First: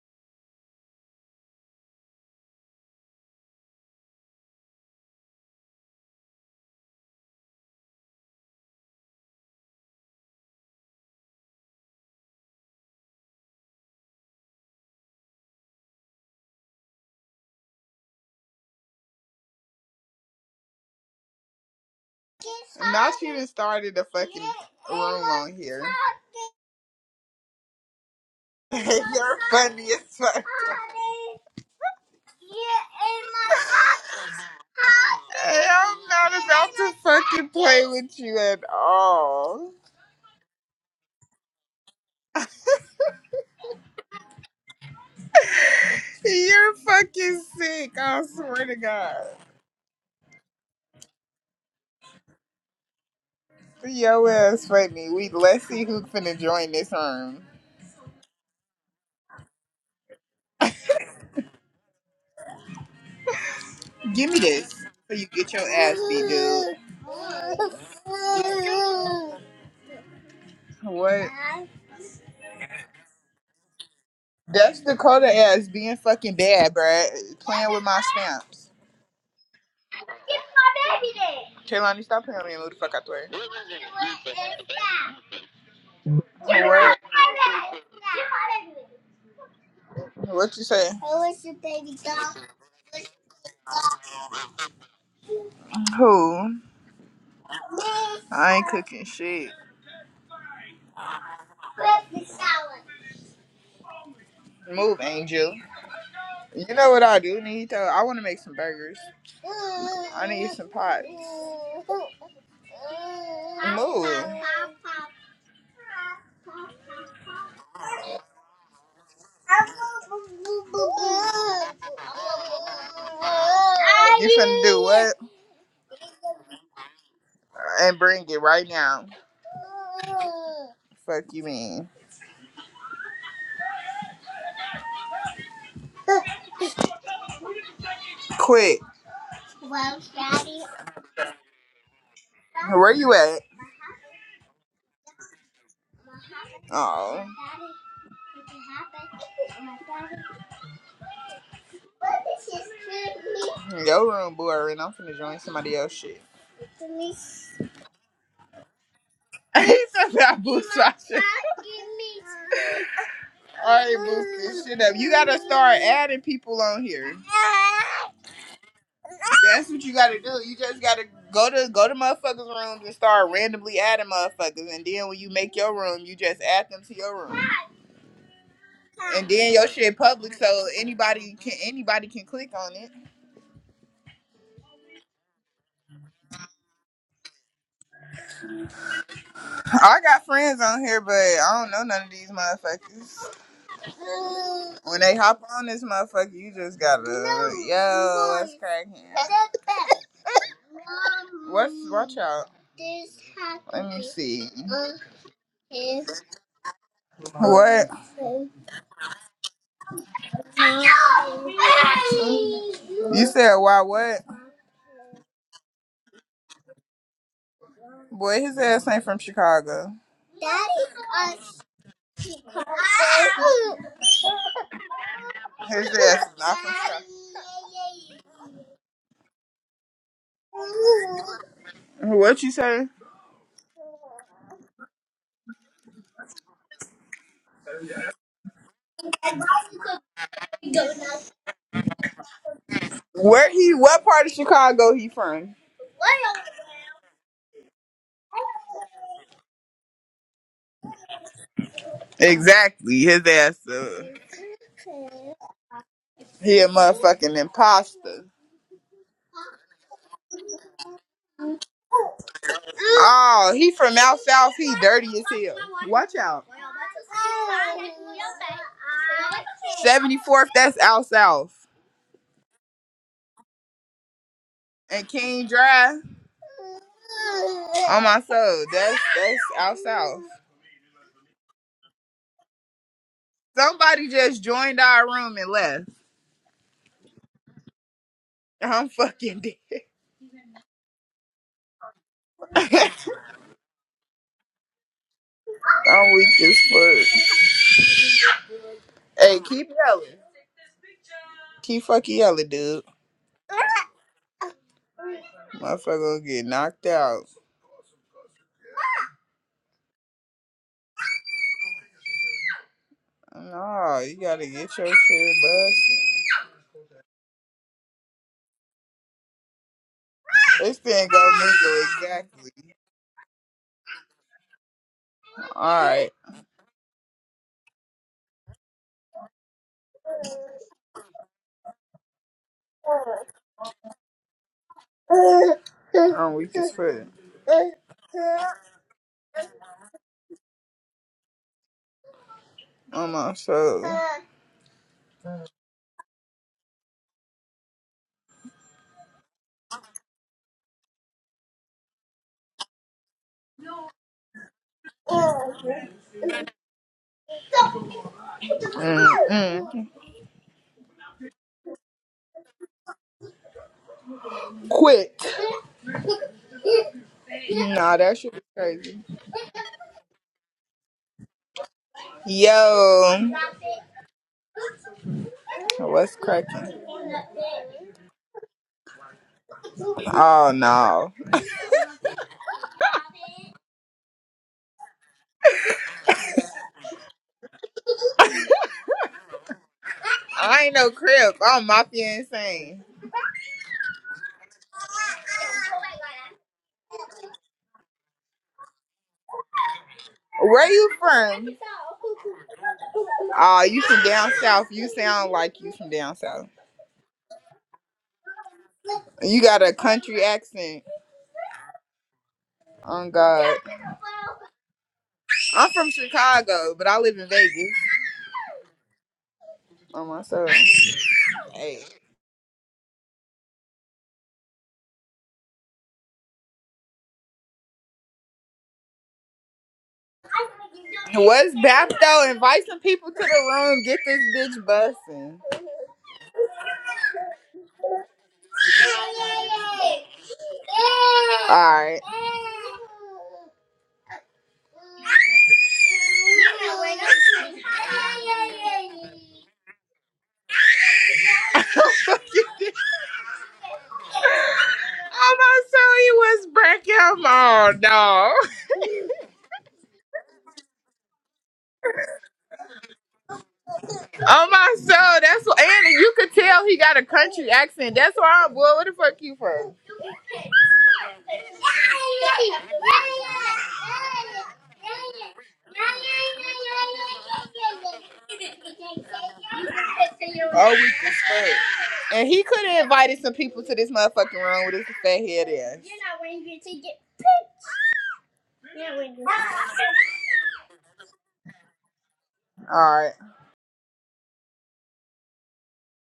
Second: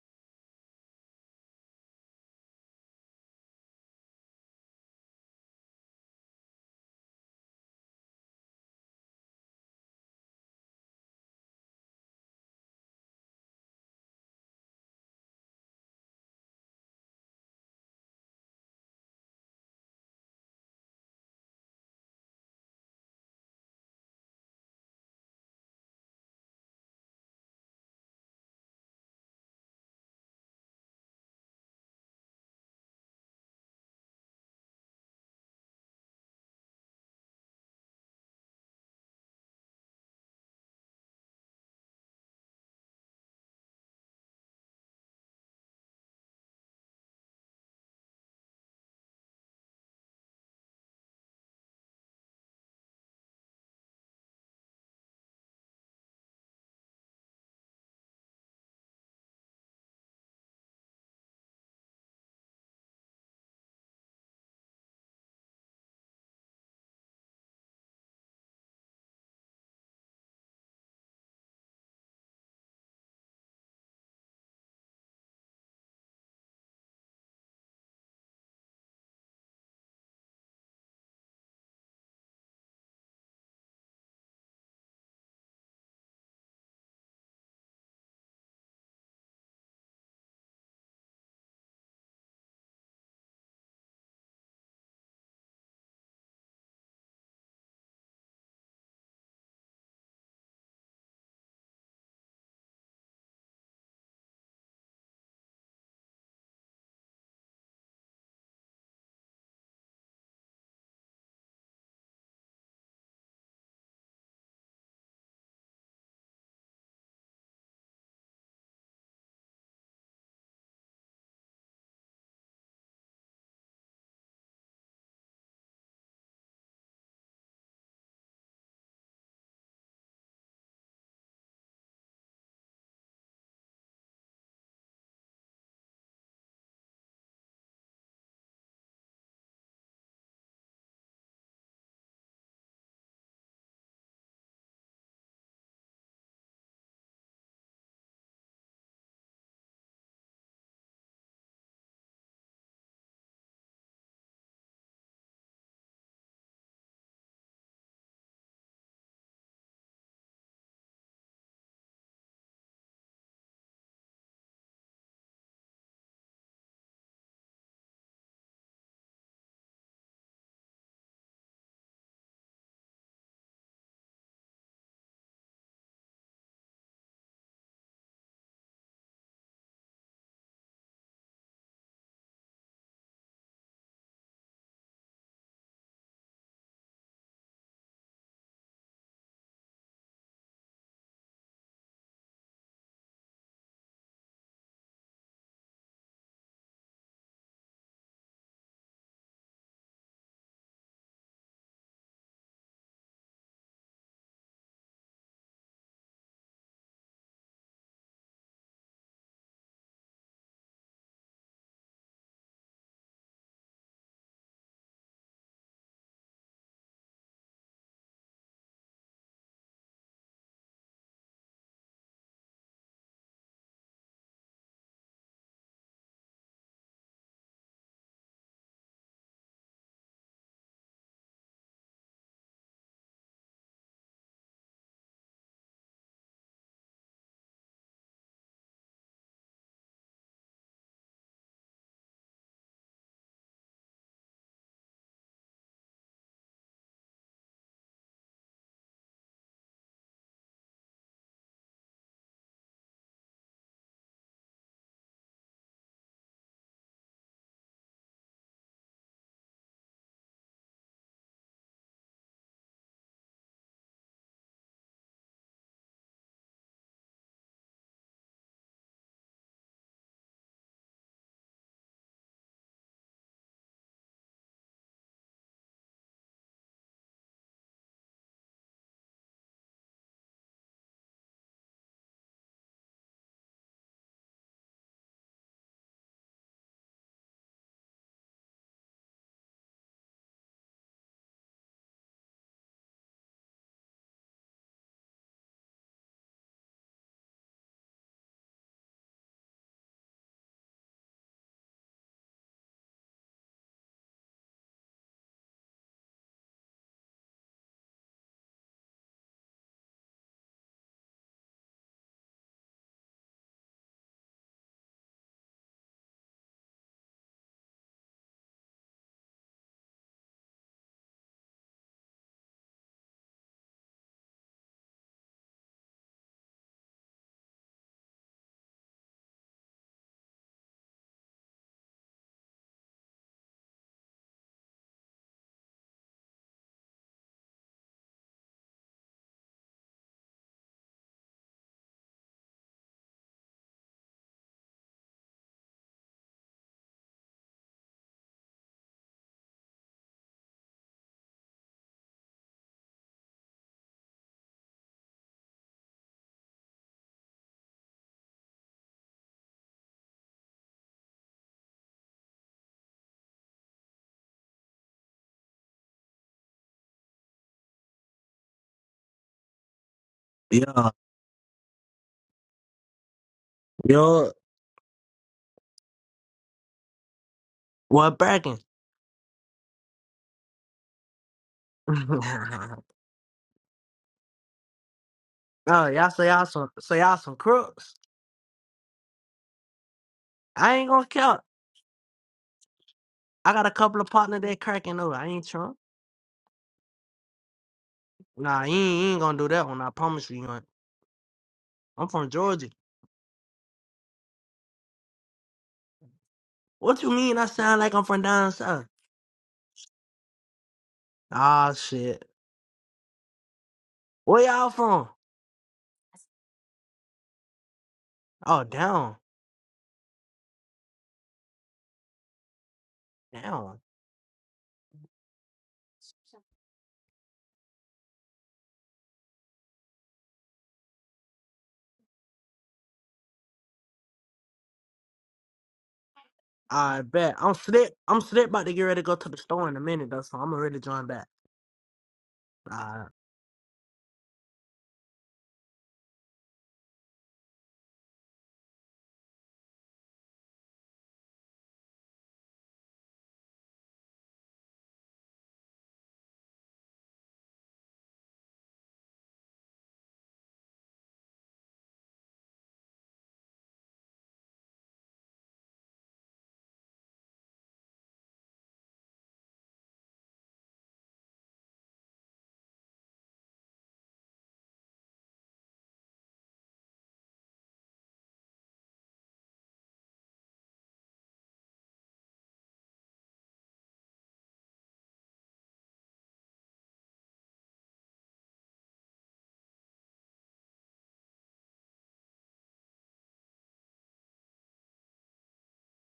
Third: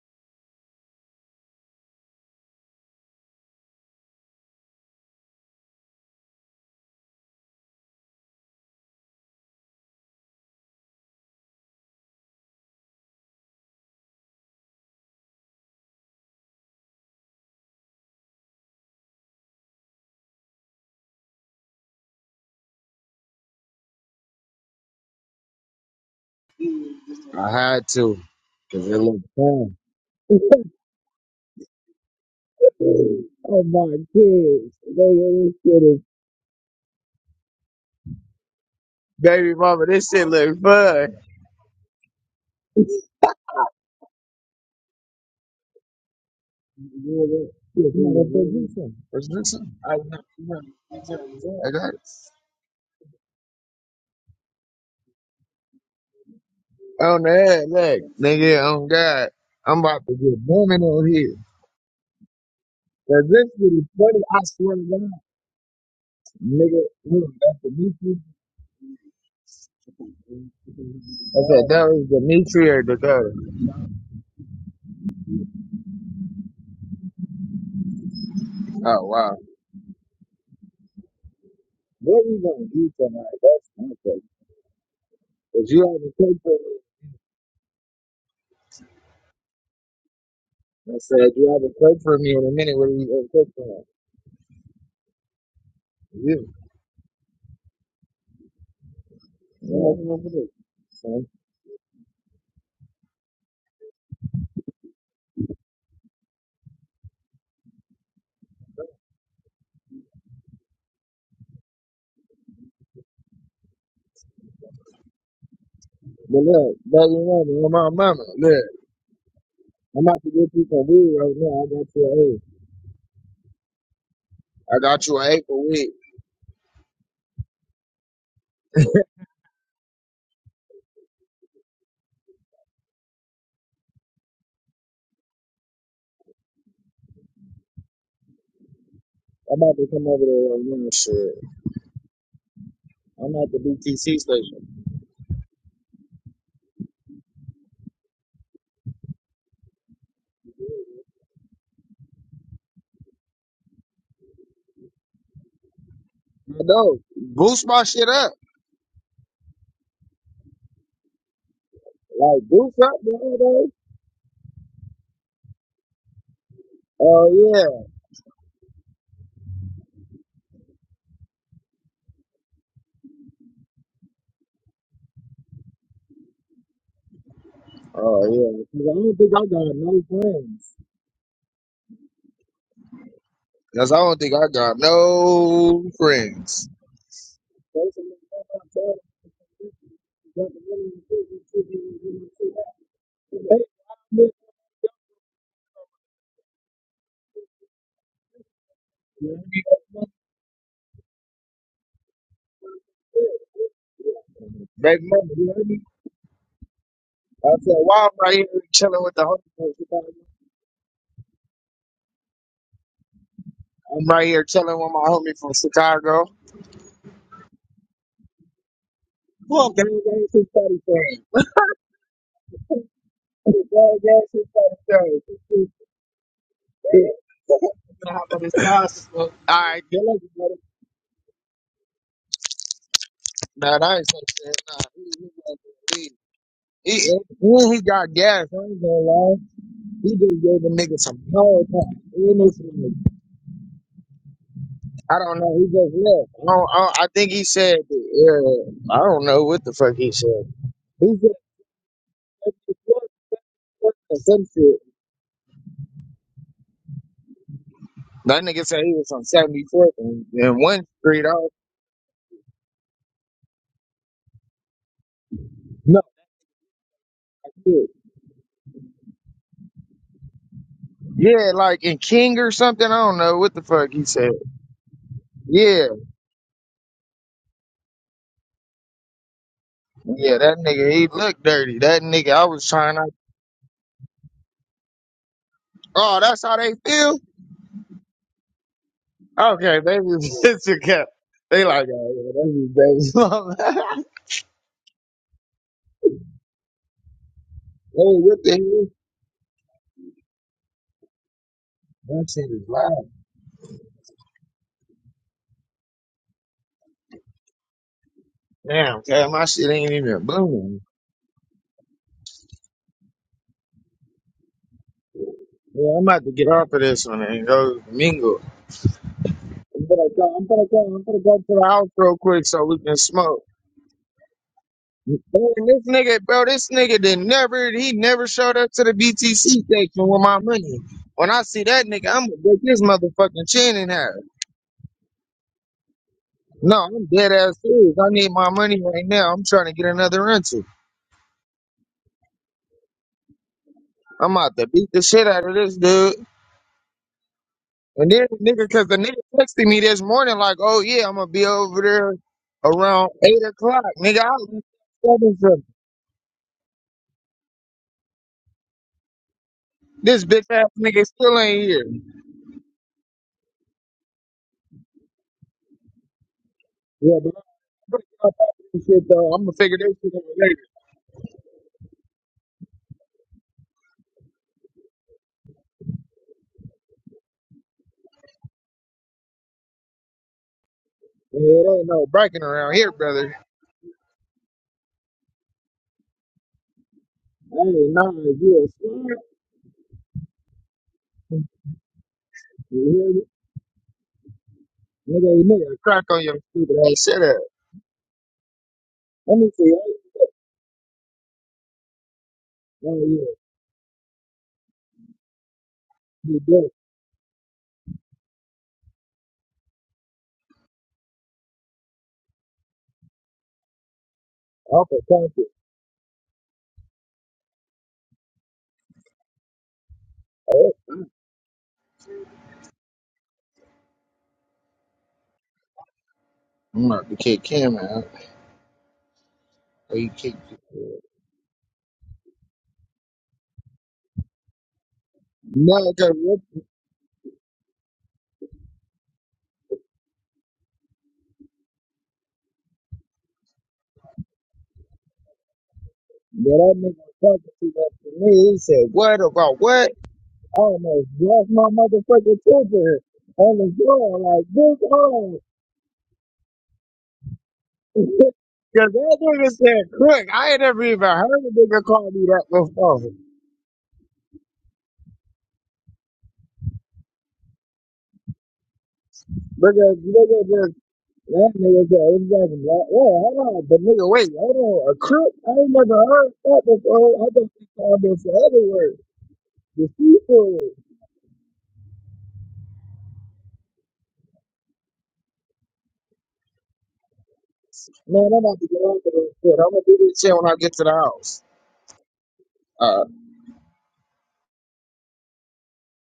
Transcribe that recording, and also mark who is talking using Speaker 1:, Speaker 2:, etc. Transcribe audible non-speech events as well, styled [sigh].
Speaker 1: Not even started a fucking room on here.
Speaker 2: I had to,
Speaker 1: [laughs]
Speaker 2: cause it looked
Speaker 1: You're
Speaker 2: fun.
Speaker 1: funny as fuck.
Speaker 2: Oh my kids. Nigga, this
Speaker 1: Hey,
Speaker 2: shit
Speaker 1: I'm
Speaker 2: is
Speaker 1: not about to fucking play with you at
Speaker 2: baby
Speaker 1: all.
Speaker 2: mama, this shit look fun.
Speaker 1: You're fucking sick.
Speaker 2: Shit,
Speaker 1: I
Speaker 2: motherfucker,
Speaker 1: swear to God.
Speaker 2: What's this? I got, I got it.
Speaker 1: Yo ass funny. We let's see who's finna join this
Speaker 2: on the
Speaker 1: room.
Speaker 2: head, look, nigga, on God. I'm about to get booming on here. Cause this shit is funny,
Speaker 1: Give
Speaker 2: I
Speaker 1: me this
Speaker 2: swear to
Speaker 1: so
Speaker 2: God.
Speaker 1: you get your ass beat, dude.
Speaker 2: Nigga, look, that's Dimitri.
Speaker 1: What?
Speaker 2: I said, that was Dimitri or Dakota.
Speaker 1: That's Dakota ass being fucking bad, bruh. Playing with my stamps.
Speaker 2: Oh, wow.
Speaker 1: Give my baby then. Kaylani,
Speaker 2: What
Speaker 1: stop
Speaker 2: we
Speaker 1: playing with me and
Speaker 2: gonna
Speaker 1: move the
Speaker 2: do
Speaker 1: fuck out the way.
Speaker 2: tonight? That's my question. Cause you haven't cooked for me.
Speaker 1: What? What you say?
Speaker 2: I
Speaker 1: I
Speaker 2: said, you
Speaker 1: your
Speaker 2: haven't
Speaker 1: baby
Speaker 2: cooked for
Speaker 1: doll.
Speaker 2: me in a minute. What are you gonna cook for Yeah,
Speaker 1: Who? I ain't cooking shit.
Speaker 2: yeah,
Speaker 1: Move, Angel. You know what I do need though? I want to make some burgers. I need some pots. Move.
Speaker 2: But look, but you know, man, my mama, look, I'm about to get you some weed right now. I got you, a,
Speaker 1: You finna
Speaker 2: I
Speaker 1: do
Speaker 2: got
Speaker 1: what?
Speaker 2: you an acre of weed.
Speaker 1: And bring it right now. Fuck you mean. Quick.
Speaker 2: I'm about to
Speaker 1: Well,
Speaker 2: come over there
Speaker 1: Daddy.
Speaker 2: right now. and Shit,
Speaker 1: Where you
Speaker 2: I'm
Speaker 1: at?
Speaker 2: at the BTC station.
Speaker 1: Oh. Your room boring. I'm finna join somebody else shit.
Speaker 2: But no, boost my shit up,
Speaker 1: [laughs] he said that boost [laughs]
Speaker 2: like boost up, bro. though.
Speaker 1: All right, boost this shit up. You gotta start adding people on here.
Speaker 2: Oh yeah,
Speaker 1: That's what you gotta do. You just gotta go to go to motherfuckers' rooms and start randomly adding motherfuckers, and then when you make your room, you just add them to your room,
Speaker 2: oh yeah. 'Cause I don't think I
Speaker 1: and then your
Speaker 2: got
Speaker 1: shit
Speaker 2: no
Speaker 1: public, so
Speaker 2: friends.
Speaker 1: anybody can anybody can click on it.
Speaker 2: Cause I don't think I got no friends.
Speaker 1: I got friends on here, but I don't know none of these motherfuckers. When they hop on this motherfucker, you just gotta yo, it's cracking. What's watch out? Let me see.
Speaker 2: Baby mama, you heard me? I said,
Speaker 1: What?
Speaker 2: why I'm right here chilling with the homie from Chicago.
Speaker 1: You said why
Speaker 2: I'm
Speaker 1: what?
Speaker 2: right here chilling with my homie from Chicago.
Speaker 1: Boy, his ass ain't from
Speaker 2: Well, gang,
Speaker 1: Chicago.
Speaker 2: gang, since
Speaker 1: That
Speaker 2: 37.
Speaker 1: is a Chicago.
Speaker 2: Gang, gang, since 37.
Speaker 1: His ass is not from
Speaker 2: Gonna hop on his glasses, bro. All right, good luck.
Speaker 1: Chicago. What you say?
Speaker 2: Nah, that ain't some shit. Nah, he, he, got the lead. he, he, he got gas. I ain't gonna lie. He just gave the nigga some hard time. He in this room.
Speaker 1: Where he? What part of Chicago he
Speaker 2: I don't
Speaker 1: from?
Speaker 2: know. He just left. I, don't, I, I think he said, uh, I don't know what the fuck he said. He said,
Speaker 1: Exactly,
Speaker 2: "Fuck,
Speaker 1: his ass.
Speaker 2: fuck,"
Speaker 1: Uh,
Speaker 2: or some shit.
Speaker 1: he a motherfucking imposter.
Speaker 2: That nigga said he was on 74th and, and one street off.
Speaker 1: Oh, he from out south. He dirty as hell. Watch out.
Speaker 2: Shit.
Speaker 1: Seventy fourth. That's out
Speaker 2: Yeah,
Speaker 1: south.
Speaker 2: like in King or something. I don't know what the fuck he said.
Speaker 1: And King
Speaker 2: Yeah,
Speaker 1: Drive. On my soul. That's that's out south.
Speaker 2: yeah, that nigga, he looked dirty. That nigga, I was trying to.
Speaker 1: Somebody just joined our room and left.
Speaker 2: Oh, that's how they feel?
Speaker 1: I'm fucking
Speaker 2: Okay,
Speaker 1: dead.
Speaker 2: baby, [laughs] it's a cap. [laughs] They like, oh, yeah, that's
Speaker 1: [laughs] I'm
Speaker 2: his baby mama. [laughs] hey,
Speaker 1: weak as fuck.
Speaker 2: what the hell?
Speaker 1: Hey, keep yelling. Keep fucking
Speaker 2: That shit
Speaker 1: yelling,
Speaker 2: is loud.
Speaker 1: dude. Motherfucker gonna get knocked out.
Speaker 2: Damn, okay, my shit ain't even booming.
Speaker 1: No, you gotta get your shit
Speaker 2: Yeah,
Speaker 1: busted.
Speaker 2: I'm about to get off of this one and go mingle. I'm gonna go, I'm gonna go,
Speaker 1: This
Speaker 2: I'm
Speaker 1: thing
Speaker 2: gonna
Speaker 1: go
Speaker 2: go to the
Speaker 1: mingle
Speaker 2: house real quick
Speaker 1: exactly.
Speaker 2: so we can smoke. Man, this
Speaker 1: Alright.
Speaker 2: nigga, bro, this nigga did not never, he never showed up to the BTC section with my money. When I see that nigga, I'm gonna break his motherfucking chin in half.
Speaker 1: I'm weak as
Speaker 2: No,
Speaker 1: fuck.
Speaker 2: I'm dead ass serious. I need my money right now. I'm trying to get another rental.
Speaker 1: I'm on so.
Speaker 2: I'm out to beat the shit out of this dude. And then nigga, cause the nigga texted me this morning like, oh yeah, I'm gonna be over there around eight o'clock. Nigga, I leave at seven something.
Speaker 1: Mm-mm.
Speaker 2: This bitch ass nigga still ain't here.
Speaker 1: Quit.
Speaker 2: Yeah,
Speaker 1: Nah,
Speaker 2: but
Speaker 1: that
Speaker 2: I'm gonna
Speaker 1: shit was
Speaker 2: figure this
Speaker 1: crazy.
Speaker 2: shit though. I'm gonna figure this shit out
Speaker 3: Yo,
Speaker 1: Yo,
Speaker 3: yo,
Speaker 1: what's cracking?
Speaker 3: what bragging?
Speaker 1: Oh no,
Speaker 2: It ain't
Speaker 3: [laughs]
Speaker 2: no breaking around
Speaker 3: oh,
Speaker 2: here, brother. Hey,
Speaker 3: y'all say y'all some say y'all some crooks.
Speaker 2: no, if you a smart.
Speaker 1: I
Speaker 3: I
Speaker 1: ain't
Speaker 3: ain't
Speaker 1: no
Speaker 3: gonna
Speaker 1: crib.
Speaker 3: count.
Speaker 1: I'm mafia
Speaker 2: You
Speaker 1: insane.
Speaker 3: I got a couple of partners that cracking over.
Speaker 2: hear me?
Speaker 3: I
Speaker 2: Nigga, you
Speaker 3: ain't
Speaker 2: need
Speaker 3: Trump.
Speaker 2: a crack on your stupid ass. Shut up.
Speaker 3: Nah, you ain't, you ain't gonna
Speaker 2: Let
Speaker 3: do
Speaker 2: me see.
Speaker 3: that one. I
Speaker 2: eh?
Speaker 3: promise you, you ain't.
Speaker 1: Where you from?
Speaker 3: I'm from Georgia.
Speaker 2: Oh, yeah.
Speaker 1: Oh, you from down south. You sound like you from down
Speaker 2: You
Speaker 1: south.
Speaker 2: did.
Speaker 3: What you mean? I sound like I'm from down south?
Speaker 1: You got a country accent.
Speaker 3: Ah, shit.
Speaker 1: Oh God,
Speaker 3: Where y'all
Speaker 2: Okay.
Speaker 3: from?
Speaker 1: I'm from Chicago, but I live in Vegas.
Speaker 3: Oh, down,
Speaker 1: On my soul. Hey.
Speaker 3: down.
Speaker 2: I'm about to kick him out. Or you kick
Speaker 1: What's Bapto? Invite some people to the room. Get this bitch bussing.
Speaker 2: No, because what
Speaker 3: I bet. I'm slick. I'm slick. About to get ready to go to the store in a minute though, so I'm gonna really join back.
Speaker 1: Alright.
Speaker 2: what
Speaker 1: [laughs]
Speaker 2: that nigga
Speaker 1: I'm
Speaker 2: was talking to that to me, he said, what about what? I almost lost my motherfucking temper on the floor like this hard.
Speaker 1: not sorry it was breaking. Oh dog.
Speaker 2: Cause that nigga said crook. I ain't never even heard a nigga call me that before.
Speaker 1: Oh my soul, that's what and you could tell he got a country accent. That's why I'm boy, where the fuck you from?
Speaker 2: Because nigga just that nigga said, "Yeah." Nigga, wait, hold on. A crook? I ain't never heard that before. I don't think all this other word.
Speaker 1: Oh, we can fuck. And he could have invited some people to this motherfucking room with his fat head ass.
Speaker 2: Man, I'm about to get off of this shit. I'm gonna do this shit when I get to the house. Uh,
Speaker 1: All right.